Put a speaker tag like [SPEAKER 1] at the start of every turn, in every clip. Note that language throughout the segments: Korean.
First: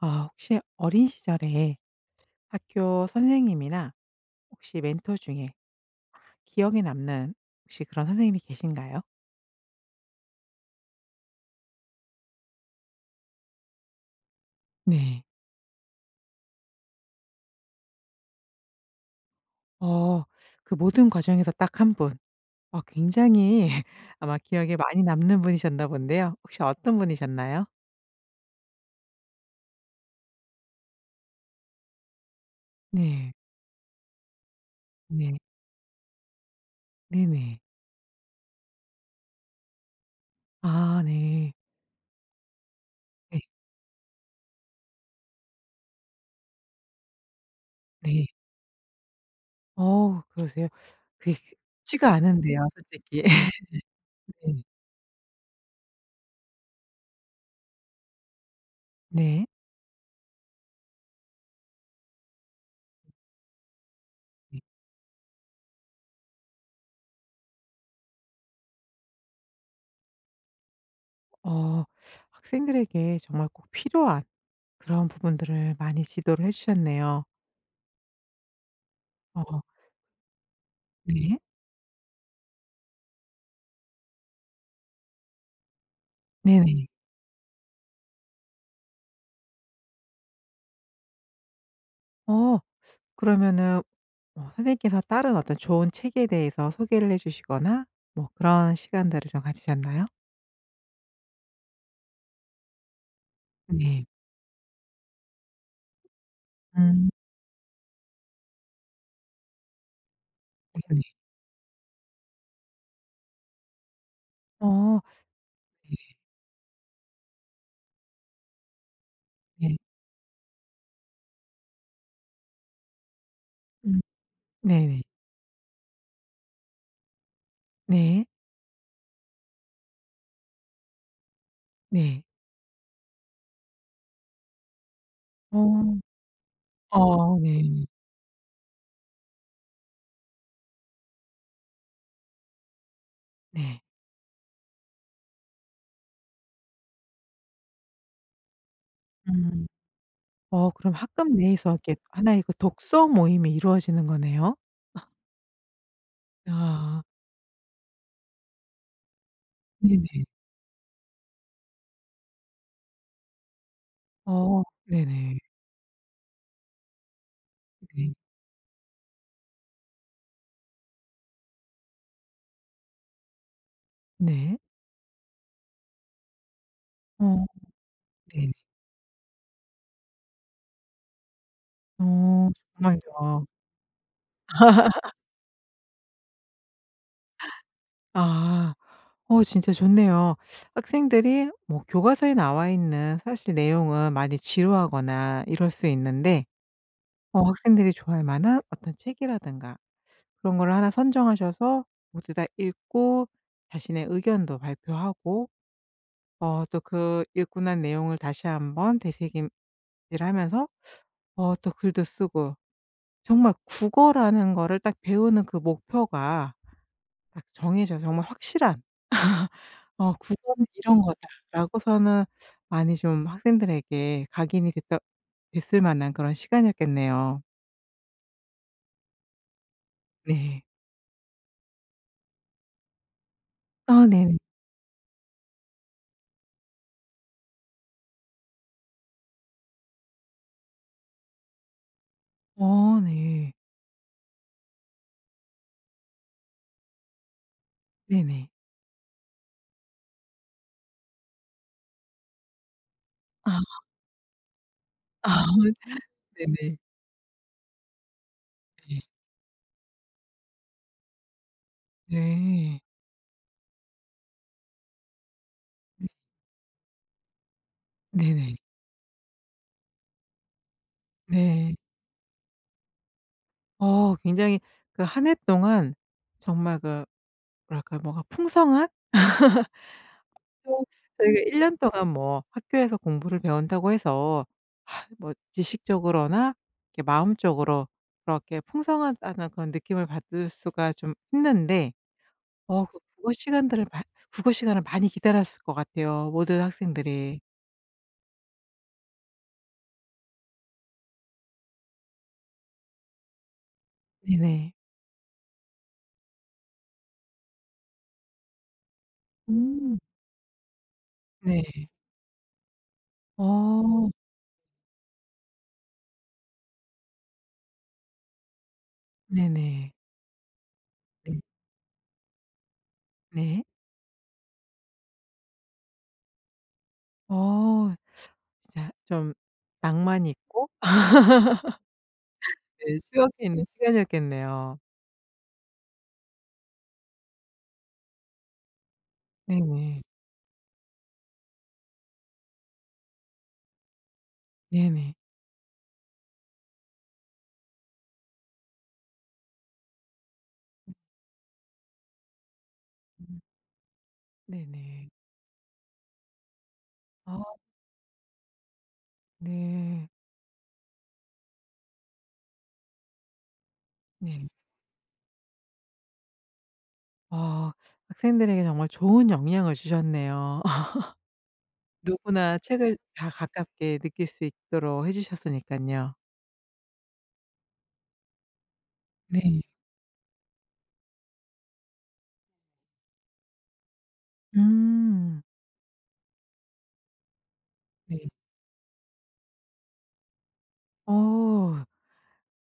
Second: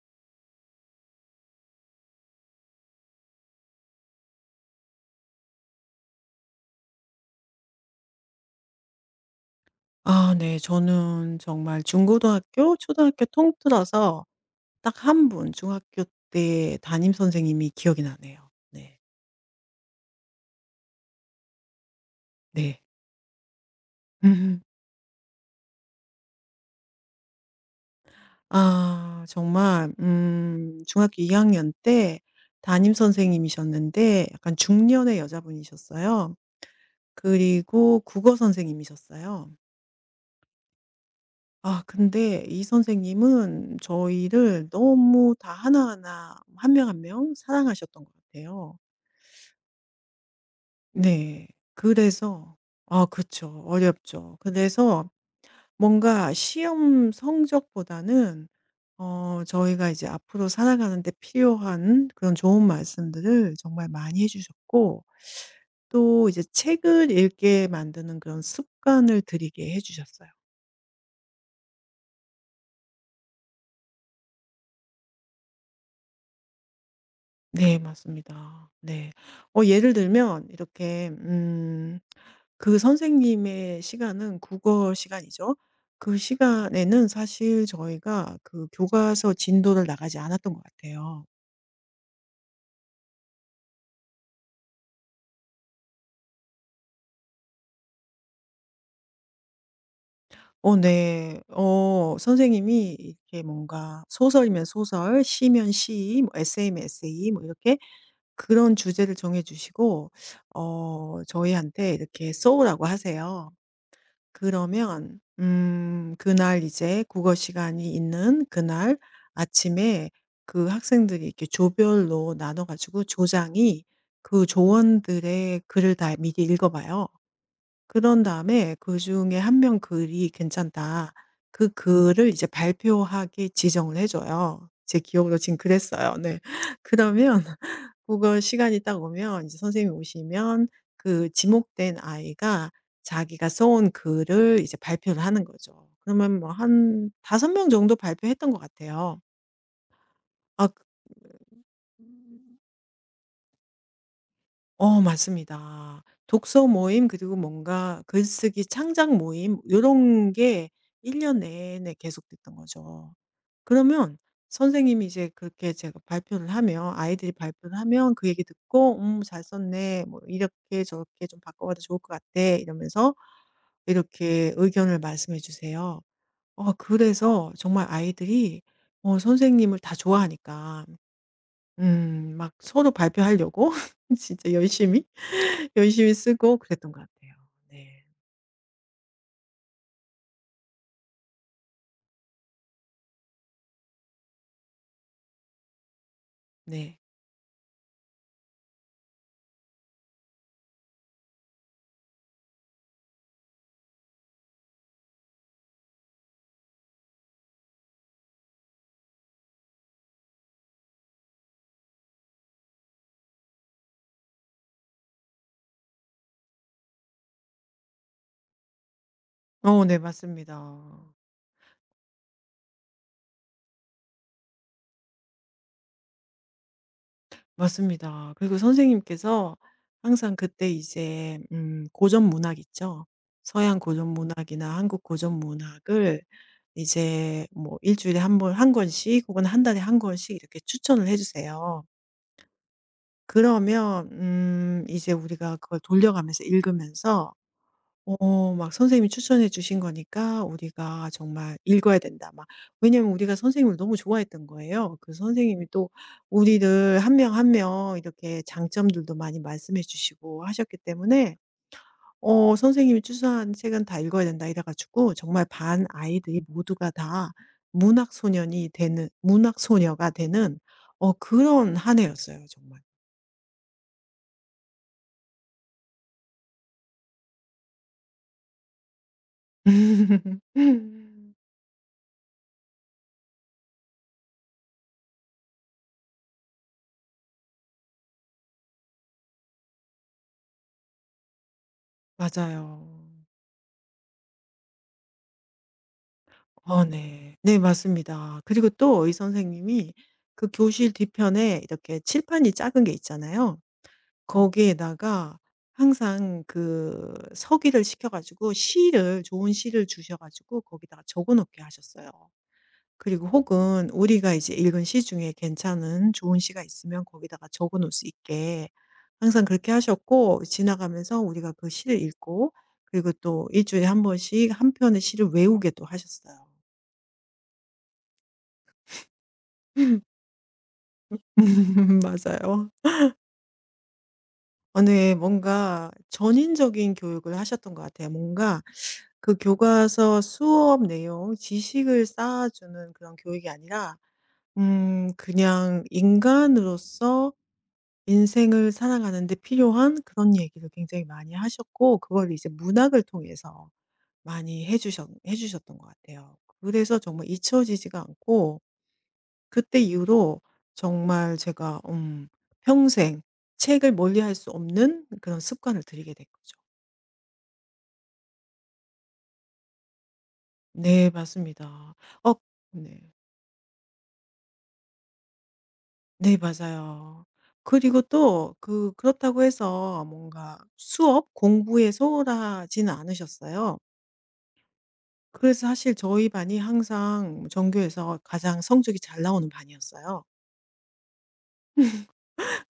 [SPEAKER 1] 아 혹시 어린 시절에 학교 선생님이나 혹시 멘토 중에 기억에 남는 혹시 그런 선생님이 계신가요?
[SPEAKER 2] 저는 정말 중고등학교, 초등학교 통틀어서 딱
[SPEAKER 1] 네.
[SPEAKER 2] 한 분 중학교 때 담임 선생님이 기억이 나네요. 네.
[SPEAKER 1] 어 그 모든 과정에서 딱 한 분. 어
[SPEAKER 2] 네.
[SPEAKER 1] 굉장히 아마 기억에 많이 남는 분이셨나 본데요. 혹시 어떤 분이셨나요?
[SPEAKER 2] 정말 중학교 2 학년 때 담임
[SPEAKER 1] 네.
[SPEAKER 2] 선생님이셨는데 약간 중년의
[SPEAKER 1] 네.
[SPEAKER 2] 여자분이셨어요.
[SPEAKER 1] 네네.
[SPEAKER 2] 그리고 국어 선생님이셨어요.
[SPEAKER 1] 아 네.
[SPEAKER 2] 근데 이
[SPEAKER 1] 네.
[SPEAKER 2] 선생님은 저희를 너무 다 하나하나 한 명 한 명 사랑하셨던 것
[SPEAKER 1] 네.
[SPEAKER 2] 같아요.
[SPEAKER 1] 어 그러세요? 그게
[SPEAKER 2] 네.
[SPEAKER 1] 쉽지가
[SPEAKER 2] 그래서
[SPEAKER 1] 않은데요
[SPEAKER 2] 아
[SPEAKER 1] 솔직히.
[SPEAKER 2] 그쵸. 어렵죠. 그래서 뭔가 시험 성적보다는
[SPEAKER 1] 네.
[SPEAKER 2] 저희가 이제 앞으로 살아가는 데 필요한 그런 좋은 말씀들을 정말 많이 해
[SPEAKER 1] 네.
[SPEAKER 2] 주셨고 또 이제 책을 읽게 만드는 그런 습관을 들이게 해 주셨어요.
[SPEAKER 1] 어 학생들에게 정말 꼭 필요한 그런 부분들을 많이 지도를 해 주셨네요.
[SPEAKER 2] 네, 맞습니다. 네.
[SPEAKER 1] 어
[SPEAKER 2] 예를 들면 이렇게
[SPEAKER 1] 네.
[SPEAKER 2] 그 선생님의 시간은 국어 시간이죠. 그
[SPEAKER 1] 네네.
[SPEAKER 2] 시간에는 사실 저희가 그 교과서 진도를 나가지 않았던 것 같아요.
[SPEAKER 1] 어 그러면은 어 선생님께서 다른 어떤 좋은 책에 대해서 소개를 해 주시거나 뭐 그런 시간들을 좀 가지셨나요?
[SPEAKER 2] 어 네. 선생님이 이렇게 뭔가
[SPEAKER 1] 네.
[SPEAKER 2] 소설이면 소설, 시면 시, 뭐 에세이면
[SPEAKER 1] 음
[SPEAKER 2] 에세이 뭐 이렇게 그런 주제를 정해 주시고
[SPEAKER 1] 네네.
[SPEAKER 2] 저희한테 이렇게 써오라고 하세요.
[SPEAKER 1] 어
[SPEAKER 2] 그러면
[SPEAKER 1] 네.
[SPEAKER 2] 그날 이제 국어 시간이 있는 그날
[SPEAKER 1] 네.
[SPEAKER 2] 아침에 그 학생들이 이렇게 조별로 나눠 가지고 조장이
[SPEAKER 1] 음
[SPEAKER 2] 그
[SPEAKER 1] 네네.
[SPEAKER 2] 조원들의 글을 다 미리 읽어 봐요. 그런
[SPEAKER 1] 네.
[SPEAKER 2] 다음에 그중에 한 명 글이 괜찮다. 그
[SPEAKER 1] 네.
[SPEAKER 2] 글을 이제 발표하게 지정을 해 줘요. 제 기억으로 지금
[SPEAKER 1] 어.
[SPEAKER 2] 그랬어요. 네.
[SPEAKER 1] 어
[SPEAKER 2] 그러면
[SPEAKER 1] 네.
[SPEAKER 2] 그거 시간이 딱 오면 이제 선생님이 오시면 그 지목된 아이가 자기가
[SPEAKER 1] 네.
[SPEAKER 2] 써온 글을 이제 발표를 하는 거죠. 그러면 뭐 한 5명 정도 발표했던 것 같아요.
[SPEAKER 1] 음.
[SPEAKER 2] 아
[SPEAKER 1] 어
[SPEAKER 2] 그
[SPEAKER 1] 그럼 학급 내에서 이렇게 하나의 그 독서 모임이 이루어지는 거네요?
[SPEAKER 2] 어 맞습니다. 독서
[SPEAKER 1] 아
[SPEAKER 2] 모임 그리고 뭔가 글쓰기 창작 모임
[SPEAKER 1] 네네.
[SPEAKER 2] 요런 게 1년 내내 계속됐던 거죠. 그러면
[SPEAKER 1] 어
[SPEAKER 2] 선생님이 이제
[SPEAKER 1] 네네.
[SPEAKER 2] 그렇게 제가 발표를 하면 아이들이 발표를
[SPEAKER 1] 네.
[SPEAKER 2] 하면 그 얘기 듣고 잘 썼네. 뭐 이렇게 저렇게 좀 바꿔 봐도 좋을 것 같아." 이러면서 이렇게
[SPEAKER 1] 네.
[SPEAKER 2] 의견을 말씀해 주세요.
[SPEAKER 1] 어.
[SPEAKER 2] 그래서 정말
[SPEAKER 1] 네.
[SPEAKER 2] 아이들이 선생님을 다 좋아하니까
[SPEAKER 1] 어
[SPEAKER 2] 막 서로
[SPEAKER 1] 정말요.
[SPEAKER 2] 발표하려고 진짜 열심히, 열심히 쓰고 그랬던 것 같아요. 네.
[SPEAKER 1] 아. 어 진짜 좋네요. 학생들이 뭐 교과서에 나와 있는 사실 내용은 많이 지루하거나 이럴 수 있는데
[SPEAKER 2] 네.
[SPEAKER 1] 어 학생들이 좋아할 만한 어떤 책이라든가 그런 거를 하나 선정하셔서 모두 다 읽고 자신의 의견도 발표하고 어 또 그 읽고 난 내용을 다시 한번 되새김질하면서 어 또 글도 쓰고 정말 국어라는 거를 딱 배우는 그 목표가 딱 정해져 정말 확실한
[SPEAKER 2] 어 네,
[SPEAKER 1] 어
[SPEAKER 2] 맞습니다.
[SPEAKER 1] '국어는 이런 거다.'라고서는 많이 좀 학생들에게 각인이 됐 됐을 만한 그런 시간이었겠네요.
[SPEAKER 2] 맞습니다. 그리고 선생님께서 항상
[SPEAKER 1] 네.
[SPEAKER 2] 그때 이제 고전 문학 있죠. 서양
[SPEAKER 1] 아
[SPEAKER 2] 고전
[SPEAKER 1] 네네.
[SPEAKER 2] 문학이나 한국 고전 문학을 이제 뭐 일 주일에 한번 한 권씩 혹은 한 달에 한 권씩 이렇게 추천을 해 주세요.
[SPEAKER 1] 어 네.
[SPEAKER 2] 그러면 이제 우리가 그걸 돌려가면서 읽으면서
[SPEAKER 1] 네네.
[SPEAKER 2] 막 선생님이 추천해 주신 거니까 우리가 정말 읽어야 된다 막 왜냐면 우리가
[SPEAKER 1] 아.
[SPEAKER 2] 선생님을 너무 좋아했던 거예요. 그
[SPEAKER 1] 아
[SPEAKER 2] 선생님이 또
[SPEAKER 1] 네네.
[SPEAKER 2] 우리를 한 명 한 명 이렇게
[SPEAKER 1] 네.
[SPEAKER 2] 장점들도 많이 말씀해 주시고 하셨기 때문에
[SPEAKER 1] 네.
[SPEAKER 2] 선생님이 추천한 책은 다 읽어야 된다 이래 가지고 정말 반 아이들이 모두가 다 문학
[SPEAKER 1] 네네.
[SPEAKER 2] 소년이 되는 문학 소녀가 되는 그런
[SPEAKER 1] 네.
[SPEAKER 2] 한 해였어요 정말.
[SPEAKER 1] 어 굉장히 그 한 해 동안 정말 그 뭐랄까 뭐가 풍성한 보통 저희가 1년 동안 뭐 학교에서 공부를 배운다고 해서 아 뭐 지식적으로나 이렇게 마음적으로 그렇게 풍성하다는 그런 느낌을 받을 수가 좀 있는데 어 그
[SPEAKER 2] 맞아요.
[SPEAKER 1] 국어 시간들을 마 국어 시간을 많이 기다렸을 것 같아요, 모든
[SPEAKER 2] 어 네.
[SPEAKER 1] 학생들이.
[SPEAKER 2] 네, 맞습니다. 그리고 또 이 선생님이 그 교실 뒤편에 이렇게 칠판이 작은 게 있잖아요.
[SPEAKER 1] 네네.
[SPEAKER 2] 거기에다가 항상 그 서기를 시켜 가지고 시를 좋은 시를
[SPEAKER 1] 음.
[SPEAKER 2] 주셔 가지고 거기다가 적어
[SPEAKER 1] 네.
[SPEAKER 2] 놓게 하셨어요. 그리고 혹은
[SPEAKER 1] 어.
[SPEAKER 2] 우리가 이제 읽은 시 중에 괜찮은 좋은 시가 있으면 거기다가 적어 놓을 수 있게 항상 그렇게
[SPEAKER 1] 네네.
[SPEAKER 2] 하셨고 지나가면서
[SPEAKER 1] 네.
[SPEAKER 2] 우리가 그 시를 읽고 그리고 또
[SPEAKER 1] 네.
[SPEAKER 2] 일 주일에 한 번씩 한 편의 시를 외우게 또 하셨어요.
[SPEAKER 1] 어 진짜 좀 낭만이 있고
[SPEAKER 2] 맞아요.
[SPEAKER 1] 네, 추억이 있는 시간이었겠네요.
[SPEAKER 2] 어 네. 뭔가 전인적인 교육을 하셨던 것 같아요. 뭔가 그
[SPEAKER 1] 네네.
[SPEAKER 2] 교과서 수업 내용 지식을 쌓아주는 그런 교육이 아니라
[SPEAKER 1] 네네.
[SPEAKER 2] 그냥 인간으로서 인생을 살아가는 데 필요한 그런 얘기를 굉장히 많이 하셨고 그걸 이제 문학을
[SPEAKER 1] 음.
[SPEAKER 2] 통해서 많이
[SPEAKER 1] 네네.
[SPEAKER 2] 해 주셨던 것 같아요. 그래서 정말
[SPEAKER 1] 아
[SPEAKER 2] 잊혀지지가 않고 그때
[SPEAKER 1] 네.
[SPEAKER 2] 이후로 정말 제가 평생 책을 멀리할
[SPEAKER 1] 네.
[SPEAKER 2] 수 없는 그런 습관을 들이게 된 거죠.
[SPEAKER 1] 아 학생들에게 정말 좋은 영향을 주셨네요.
[SPEAKER 2] 네, 맞습니다. 어
[SPEAKER 1] 누구나 책을
[SPEAKER 2] 네.
[SPEAKER 1] 다 가깝게 느낄 수 있도록 해주셨으니까요
[SPEAKER 2] 네, 맞아요. 그리고 또 그렇다고
[SPEAKER 1] 네.
[SPEAKER 2] 해서 뭔가 수업 공부에 소홀하지는 않으셨어요.
[SPEAKER 1] 음.
[SPEAKER 2] 그래서 사실 저희 반이 항상 전교에서
[SPEAKER 1] 네.
[SPEAKER 2] 가장 성적이 잘 나오는 반이었어요.
[SPEAKER 1] 어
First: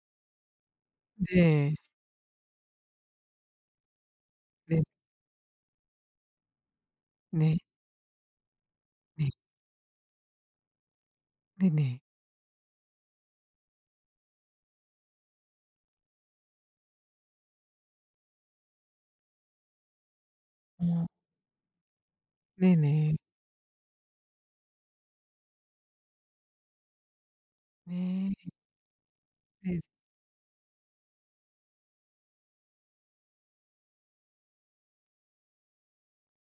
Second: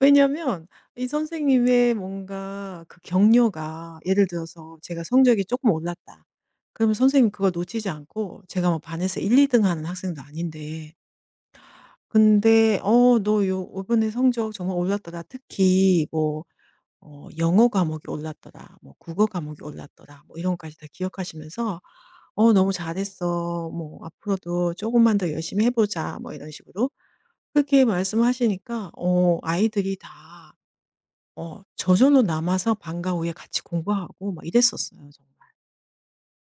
[SPEAKER 2] 왜냐면 이
[SPEAKER 1] 네.
[SPEAKER 2] 선생님의 뭔가 그 격려가 예를 들어서
[SPEAKER 1] 네.
[SPEAKER 2] 제가 성적이 조금 올랐다. 그러면 선생님이 그걸
[SPEAKER 1] 네.
[SPEAKER 2] 놓치지 않고 제가 뭐 반에서
[SPEAKER 1] 네.
[SPEAKER 2] 1-2등 하는 학생도 아닌데
[SPEAKER 1] 네네.
[SPEAKER 2] 근데 "어 너 요 이번에 성적 정말 올랐더라. 특히 뭐 어 영어 과목이 올랐더라. 뭐 국어 과목이 올랐더라." 뭐 이런 것까지 다
[SPEAKER 1] 어
[SPEAKER 2] 기억하시면서 "어 너무
[SPEAKER 1] 네네.
[SPEAKER 2] 잘했어. 뭐 앞으로도 조금만 더 열심히 해 보자." 뭐 이런 식으로 그렇게
[SPEAKER 1] 네.
[SPEAKER 2] 말씀하시니까
[SPEAKER 1] 네.
[SPEAKER 2] 아이들이 다 저절로 남아서 방과 후에 같이 공부하고 막 이랬었어요 정말.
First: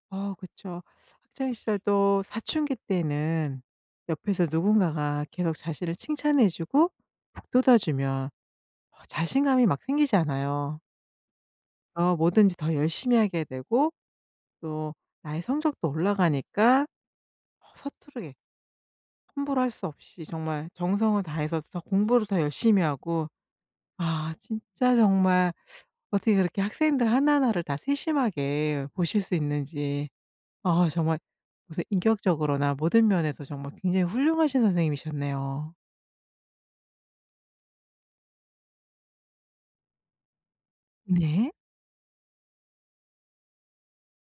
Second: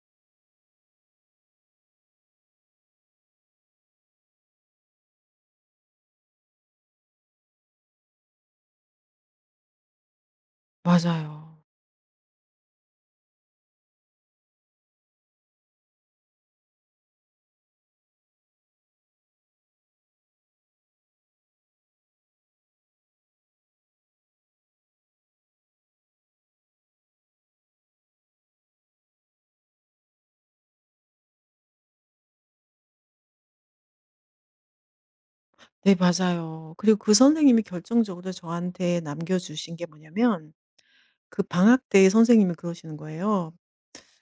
[SPEAKER 1] 아 그쵸. 학창 시절 또 사춘기 때는 옆에서 누군가가 계속 자신을 칭찬해 주고 북돋아 주면 어 자신감이 막 생기잖아요.
[SPEAKER 2] 맞아요.
[SPEAKER 1] 어 뭐든지 더 열심히 하게 되고 또 나의 성적도 올라가니까 어 서투르게 함부로 할 수 없이 정말 정성을 다해서 더 공부를 더 열심히 하고 아 진짜 정말 어떻게 그렇게 학생들 하나하나를 다 세심하게 보실 수 있는지 아 정말 무슨 인격적으로나 모든 면에서 정말 굉장히 훌륭하신 선생님이셨네요.
[SPEAKER 2] 네, 맞아요. 그리고 그 선생님이 결정적으로 저한테 남겨주신 게 뭐냐면 그
[SPEAKER 1] 네.
[SPEAKER 2] 방학 때 선생님이 그러시는 거예요.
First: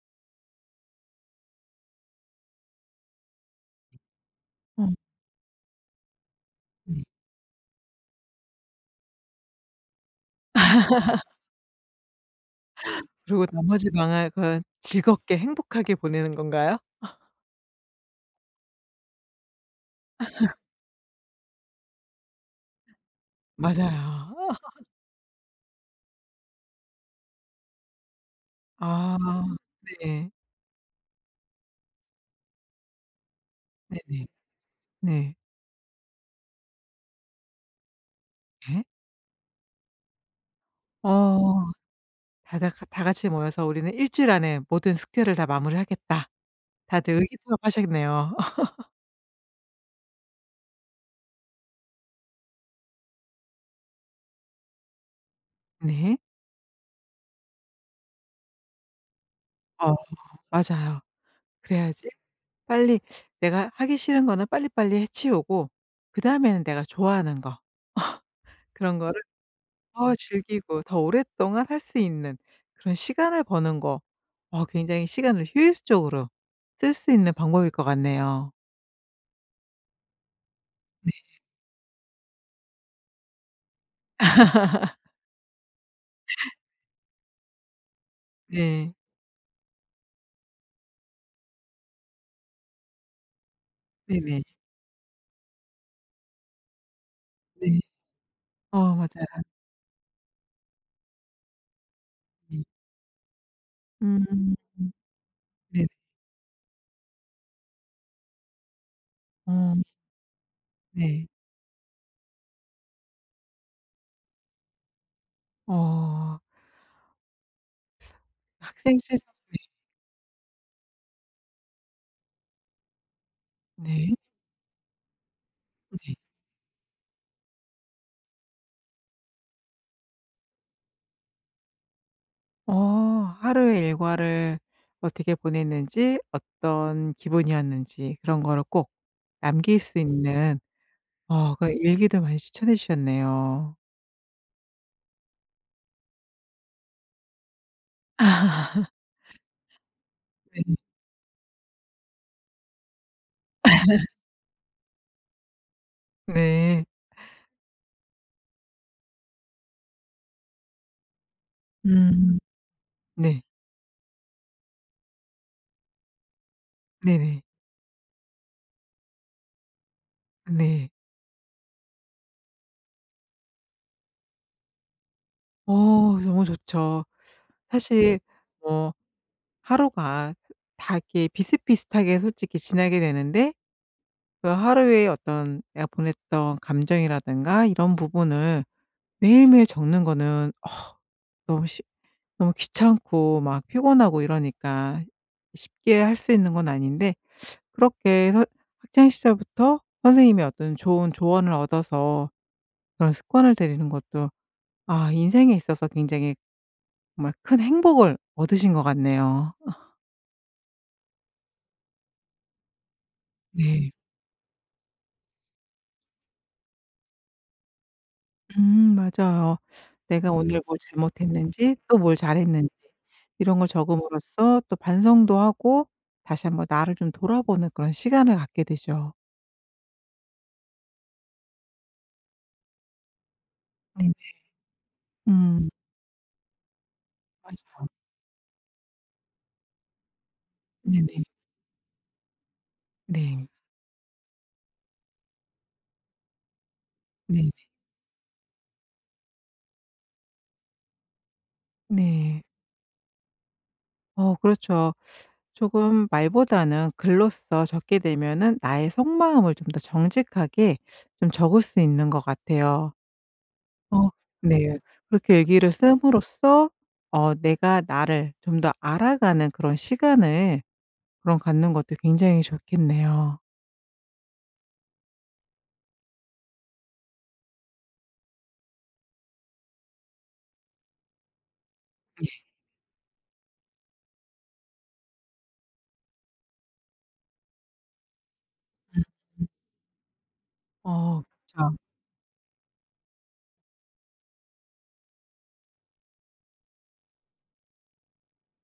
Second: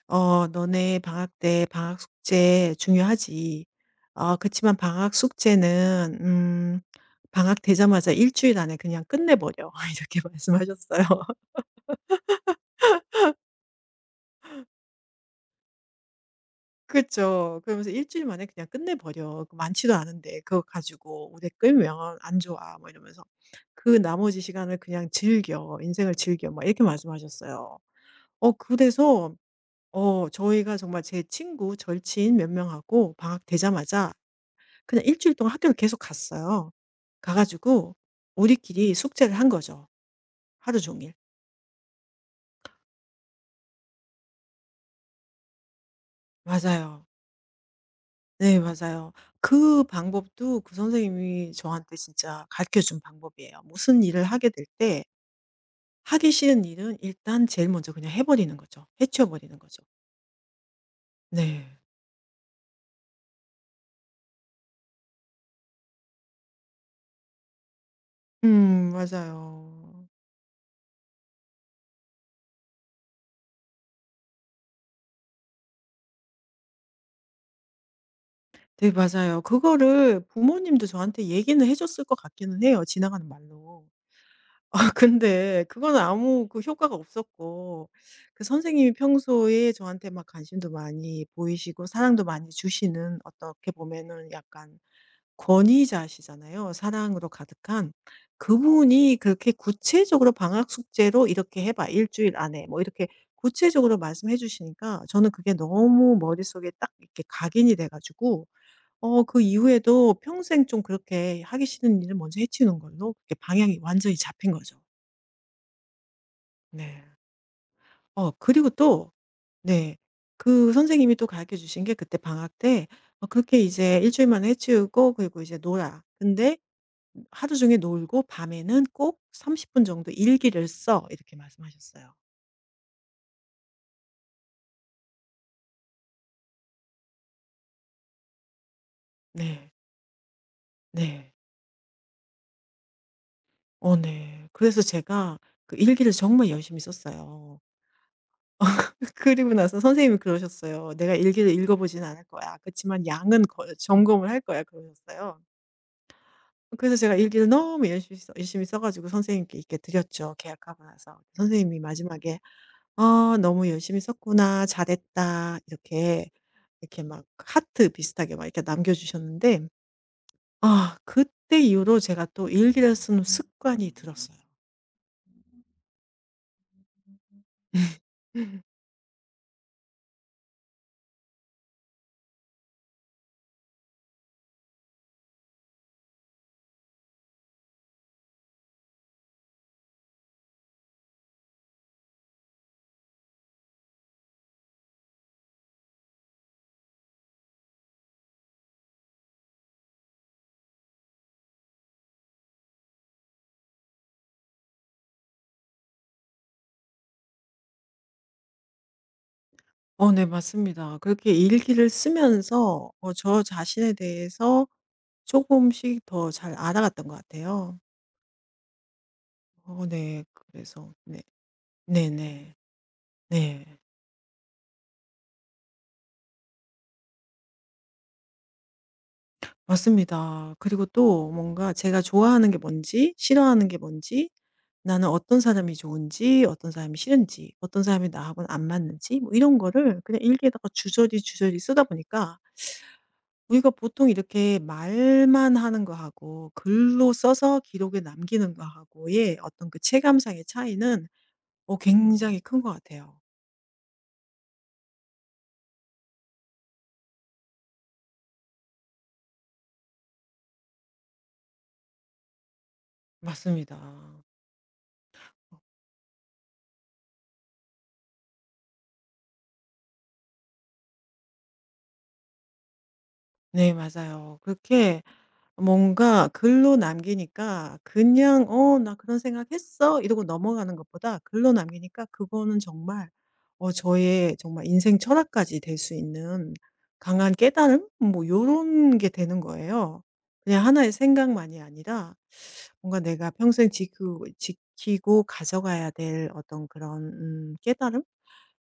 [SPEAKER 2] "어 너네 방학 때 방학 숙제 중요하지. 어 그치만
[SPEAKER 1] 어
[SPEAKER 2] 방학 숙제는
[SPEAKER 1] 네.
[SPEAKER 2] 방학 되자마자 일 주일 안에 그냥 끝내버려." 이렇게 말씀하셨어요.
[SPEAKER 1] 그리고 나머지 방학은 즐겁게 행복하게 보내는 건가요?
[SPEAKER 2] 그쵸. 그러면서 일 주일 만에 그냥 끝내버려. 그 많지도 않은데 그거 가지고 오래 끌면 안 좋아. 뭐 이러면서 "그
[SPEAKER 1] 맞아요.
[SPEAKER 2] 나머지 시간을 그냥 즐겨. 인생을 즐겨." 막 이렇게 말씀하셨어요. 그래서
[SPEAKER 1] 아 네.
[SPEAKER 2] 저희가 정말 제 친구, 절친 몇 명하고 방학 되자마자
[SPEAKER 1] 네네.
[SPEAKER 2] 그냥 일 주일
[SPEAKER 1] 네.
[SPEAKER 2] 동안 학교를 계속 갔어요. 가 가지고
[SPEAKER 1] 예?
[SPEAKER 2] 우리끼리 숙제를 한 거죠, 하루 종일.
[SPEAKER 1] 어. 다다 다 같이 모여서 '우리는 일 주일 안에 모든 숙제를 다 마무리하겠다.'
[SPEAKER 2] 맞아요.
[SPEAKER 1] 다들 의기투합하셨네요.
[SPEAKER 2] 네, 맞아요. 그 방법도 그 선생님이 저한테 진짜 가르쳐 준 방법이에요. 무슨 일을 하게 될 때
[SPEAKER 1] 네.
[SPEAKER 2] 하기 싫은 일은 일단 제일 먼저 그냥 해 버리는 거죠. 해치워 버리는 거죠.
[SPEAKER 1] 어 맞아요.
[SPEAKER 2] 네.
[SPEAKER 1] 그래야지 빨리 내가 하기 싫은 거는 빨리빨리 해 치우고 그다음에는 내가 좋아하는 거 그런 거를
[SPEAKER 2] 맞아요.
[SPEAKER 1] 더 즐기고 더 오랫동안 할 수 있는 그런 시간을 버는 거 어 굉장히 시간을 효율적으로 쓸 수 있는 방법일 것 같네요.
[SPEAKER 2] 네, 맞아요. 그거를 부모님도
[SPEAKER 1] 네.
[SPEAKER 2] 저한테 얘기는 해 줬을 것 같기는 해요, 지나가는 말로. 근데 그건 아무 효과가 없었고 그
[SPEAKER 1] 네.
[SPEAKER 2] 선생님이 평소에 저한테 막 관심도 많이 보이시고 사랑도 많이 주시는 어떻게 보면은
[SPEAKER 1] 네네.
[SPEAKER 2] 약간 권위자시잖아요, 사랑으로
[SPEAKER 1] 네.
[SPEAKER 2] 가득한.
[SPEAKER 1] 어 맞아요.
[SPEAKER 2] 그분이 그렇게 구체적으로 "방학 숙제로 이렇게 해 봐. 일 주일 안에." 뭐 이렇게 구체적으로 말씀해
[SPEAKER 1] 음.
[SPEAKER 2] 주시니까 저는 그게
[SPEAKER 1] 네네.
[SPEAKER 2] 너무 머릿속에 딱 이렇게 각인이 돼 가지고 그
[SPEAKER 1] 어
[SPEAKER 2] 이후에도 평생 좀
[SPEAKER 1] 네.
[SPEAKER 2] 그렇게 하기 싫은 일을 먼저 해치우는 걸로 그렇게 방향이 완전히 잡힌 거죠.
[SPEAKER 1] 어.
[SPEAKER 2] 네. 그리고
[SPEAKER 1] 학생
[SPEAKER 2] 또
[SPEAKER 1] 시절에 네.
[SPEAKER 2] 네. 그 선생님이 또 가르쳐 주신 게 그때 방학 때 그렇게 이제 일
[SPEAKER 1] 네.
[SPEAKER 2] 주일 만에 해치우고 그리고 이제 놀아.
[SPEAKER 1] 네.
[SPEAKER 2] 근데 하루 종일 놀고 밤에는 꼭 30분 정도 일기를 써." 이렇게 말씀하셨어요.
[SPEAKER 1] 어 하루의 일과를 어떻게 보냈는지 어떤 기분이었는지 그런 거를 꼭
[SPEAKER 2] 네.
[SPEAKER 1] 남길 수 있는
[SPEAKER 2] 네.
[SPEAKER 1] 어 그런 일기도 많이 추천해 주셨네요.
[SPEAKER 2] 어 네. 그래서 제가 그 일기를 정말 열심히 썼어요. 그리고 나서 선생님이
[SPEAKER 1] 네.
[SPEAKER 2] 그러셨어요. "내가 일기를 읽어 보진 않을 거야. 그렇지만 양은 거 점검을 할 거야." 그러셨어요.
[SPEAKER 1] 네.
[SPEAKER 2] 그래서 제가 일기를 너무 열심히 써 가지고 선생님께 이렇게 드렸죠, 계약하고 나서. 선생님이
[SPEAKER 1] 음.
[SPEAKER 2] 마지막에 "아
[SPEAKER 1] 네.
[SPEAKER 2] 너무 열심히 썼구나. 잘했다." 이렇게 막
[SPEAKER 1] 네네.
[SPEAKER 2] 하트 비슷하게 막 이렇게 남겨 주셨는데
[SPEAKER 1] 네.
[SPEAKER 2] 그때 이후로 제가 또 일기를 쓰는 습관이 들었어요.
[SPEAKER 1] 어 너무 좋죠. 사실 뭐 하루가 다 이렇게 비슷비슷하게 솔직히 지나게 되는데 그 하루에 어떤 내가 보냈던 감정이라든가 이런 부분을 매일매일 적는 거는 어 너무 쉽 너무 귀찮고 막 피곤하고 이러니까 쉽게 할 수 있는 건 아닌데 그렇게 선 학창 시절부터 선생님이 어떤 좋은 조언을 얻어서 그런 습관을 들이는 것도 아 인생에 있어서 굉장히 정말 큰 행복을 얻으신 것 같네요.
[SPEAKER 2] 어 네, 맞습니다. 그렇게 일기를 쓰면서 저
[SPEAKER 1] 네.
[SPEAKER 2] 자신에 대해서 조금씩 더 잘 알아갔던 것 같아요.
[SPEAKER 1] 맞아요.
[SPEAKER 2] 어 네.
[SPEAKER 1] 내가 네. 오늘 뭘
[SPEAKER 2] 그래서 네.
[SPEAKER 1] 잘못했는지 또
[SPEAKER 2] 네네.
[SPEAKER 1] 뭘
[SPEAKER 2] 네.
[SPEAKER 1] 잘했는지 이런 걸
[SPEAKER 2] 네,
[SPEAKER 1] 적음으로써 또 반성도 하고 다시 한번 나를 좀 돌아보는 그런 시간을 갖게 되죠.
[SPEAKER 2] 맞습니다. 그리고 또 뭔가 제가 좋아하는 게 뭔지, 싫어하는 게
[SPEAKER 1] 네네.
[SPEAKER 2] 뭔지, 나는 어떤
[SPEAKER 1] 음
[SPEAKER 2] 사람이 좋은지, 어떤 사람이 싫은지, 어떤
[SPEAKER 1] 맞아요.
[SPEAKER 2] 사람이 나하고는 안 맞는지 뭐 이런 거를 그냥 일기에다가
[SPEAKER 1] 네네.
[SPEAKER 2] 주저리주저리 쓰다 보니까
[SPEAKER 1] 네.
[SPEAKER 2] 우리가 보통 이렇게 말만 하는 거하고 글로
[SPEAKER 1] 네네.
[SPEAKER 2] 써서 기록에 남기는 거하고의 어떤 그 체감상의 차이는 굉장히
[SPEAKER 1] 네.
[SPEAKER 2] 큰 것 같아요.
[SPEAKER 1] 어 그렇죠. 조금 말보다는 글로써 적게 되면은 나의 속마음을 좀 더 정직하게 좀 적을 수 있는 것 같아요.
[SPEAKER 2] 맞습니다.
[SPEAKER 1] 어 네. 그렇게 일기를 씀으로써 어 내가 나를 좀 더 알아가는 그런 시간을 그럼 갖는 것도 굉장히 좋겠네요.
[SPEAKER 2] 네, 맞아요. 그렇게 뭔가 글로 남기니까 그냥 "어, 나 그런 생각했어." 이러고 넘어가는 것보다 글로 남기니까 그거는 정말 저의 정말 인생 철학까지 될 수 있는 강한 깨달음? 뭐 요런
[SPEAKER 1] 예.
[SPEAKER 2] 게 되는 거예요. 그냥 하나의
[SPEAKER 1] 어
[SPEAKER 2] 생각만이
[SPEAKER 1] 그쵸.
[SPEAKER 2] 아니라 뭔가 내가 평생 지키고 가져가야 될 어떤 그런 깨달음?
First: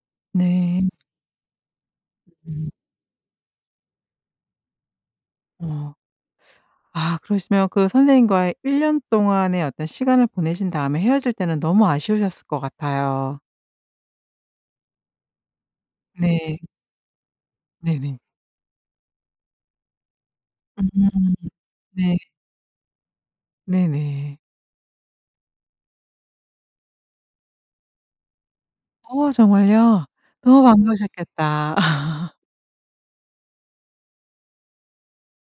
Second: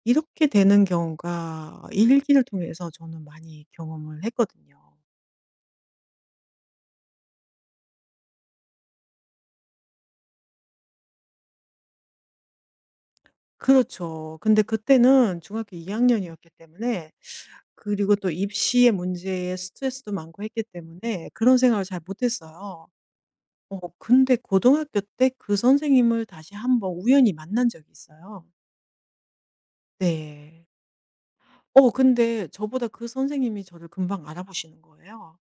[SPEAKER 2] 이렇게
[SPEAKER 1] 네.
[SPEAKER 2] 되는 경우가 일기를
[SPEAKER 1] 음.
[SPEAKER 2] 통해서 저는 많이 경험을 했거든요.
[SPEAKER 1] 어. 아 그러시면 그 선생님과의 1년 동안의 어떤 시간을 보내신 다음에 헤어질 때는 너무 아쉬우셨을 것 같아요.
[SPEAKER 2] 그렇죠. 근데 그때는 중학교 2 학년이었기
[SPEAKER 1] 네.
[SPEAKER 2] 때문에 그리고
[SPEAKER 1] 네네.
[SPEAKER 2] 또 입시의 문제에 스트레스도 많고 했기 때문에
[SPEAKER 1] 음.
[SPEAKER 2] 그런 생각을 잘
[SPEAKER 1] 네.
[SPEAKER 2] 못했어요. 근데
[SPEAKER 1] 네네.
[SPEAKER 2] 고등학교 때 그 선생님을 다시 한번 우연히 만난 적이 있어요.
[SPEAKER 1] 어 정말요? 너무
[SPEAKER 2] 네.
[SPEAKER 1] 반가우셨겠다.
[SPEAKER 2] 근데 저보다 그 선생님이 저를 금방 알아보시는 거예요.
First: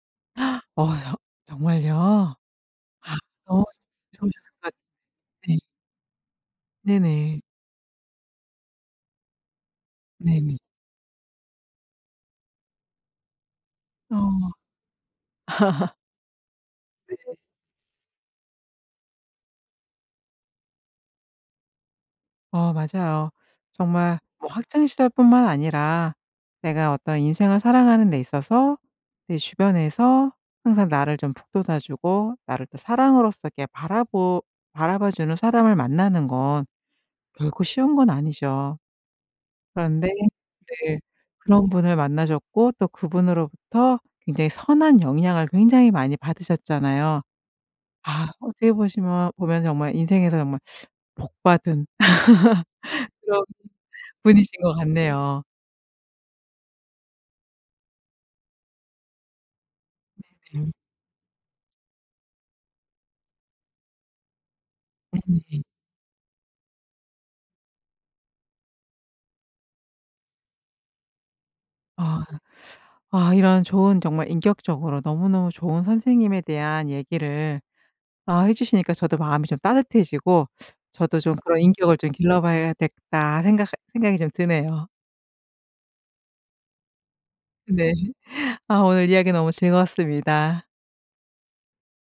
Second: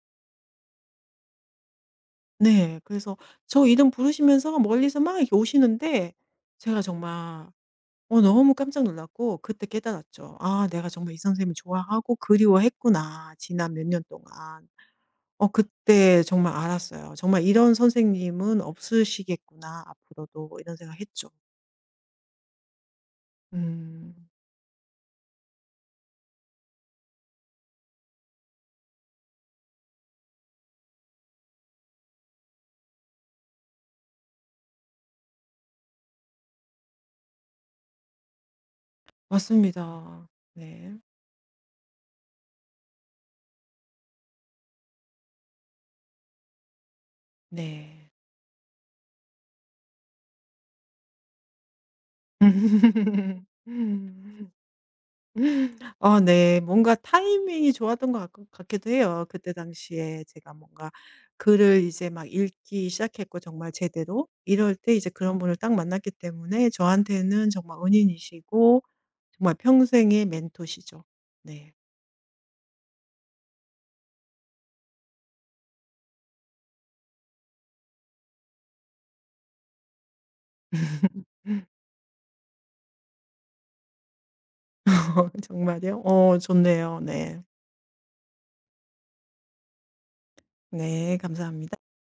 [SPEAKER 1] 어 저 정말요?
[SPEAKER 2] 네.
[SPEAKER 1] 아
[SPEAKER 2] 그래서
[SPEAKER 1] 어
[SPEAKER 2] 저 이름
[SPEAKER 1] 좋으셨을
[SPEAKER 2] 부르시면서
[SPEAKER 1] 것
[SPEAKER 2] 멀리서 막 이렇게
[SPEAKER 1] 같은데.
[SPEAKER 2] 오시는데 제가
[SPEAKER 1] 네네.
[SPEAKER 2] 정말 너무 깜짝 놀랐고 그때 깨달았죠.
[SPEAKER 1] 네네.
[SPEAKER 2] '아 내가 정말 이 선생님을 좋아하고 그리워했구나. 지난 몇 년
[SPEAKER 1] 어
[SPEAKER 2] 동안.' 그때 정말 알았어요.
[SPEAKER 1] 네.
[SPEAKER 2] '정말 이런 선생님은 없으시겠구나 앞으로도.' 이런 생각 했죠.
[SPEAKER 1] 어 맞아요.
[SPEAKER 2] 음.
[SPEAKER 1] 정말 뭐 학창 시절뿐만 아니라 내가 어떤 인생을 살아가는 데 있어서 내 주변에서 항상 나를 좀 북돋아 주고 나를 또 사랑으로서 이렇게 바라보 바라봐 주는 사람을 만나는 건 결코 쉬운 건 아니죠. 그런데
[SPEAKER 2] 맞습니다. 네.
[SPEAKER 1] 네 그런 분을 만나셨고 또 그분으로부터 굉장히 선한 영향을 굉장히 많이 받으셨잖아요.
[SPEAKER 2] 네.
[SPEAKER 1] 아 어떻게 보시면 보면 정말 인생에서 정말 복 받은 그런
[SPEAKER 2] 음,
[SPEAKER 1] 분이신 것 같네요.
[SPEAKER 2] 어 네. 뭔가 타이밍이 좋았던 것 같고 같기도 해요. 그때 당시에 제가
[SPEAKER 1] 네.
[SPEAKER 2] 뭔가 글을 이제 막 읽기 시작했고 정말 제대로 이럴 때 이제 그런 분을 딱 만났기 때문에 저한테는 정말 은인이시고 정말 평생의 멘토시죠. 네.
[SPEAKER 1] 아. 아 이런 좋은 정말 인격적으로 너무너무 좋은 선생님에 대한 얘기를 아 해 주시니까 저도 마음이 좀 따뜻해지고 저도 좀 '그런 인격을 좀 길러봐야겠다.' 생각이 좀 드네요.
[SPEAKER 2] 정말요? 어 좋네요. 네.
[SPEAKER 1] 네. 아 오늘 이야기 너무 즐거웠습니다.
[SPEAKER 2] 네. 감사합니다.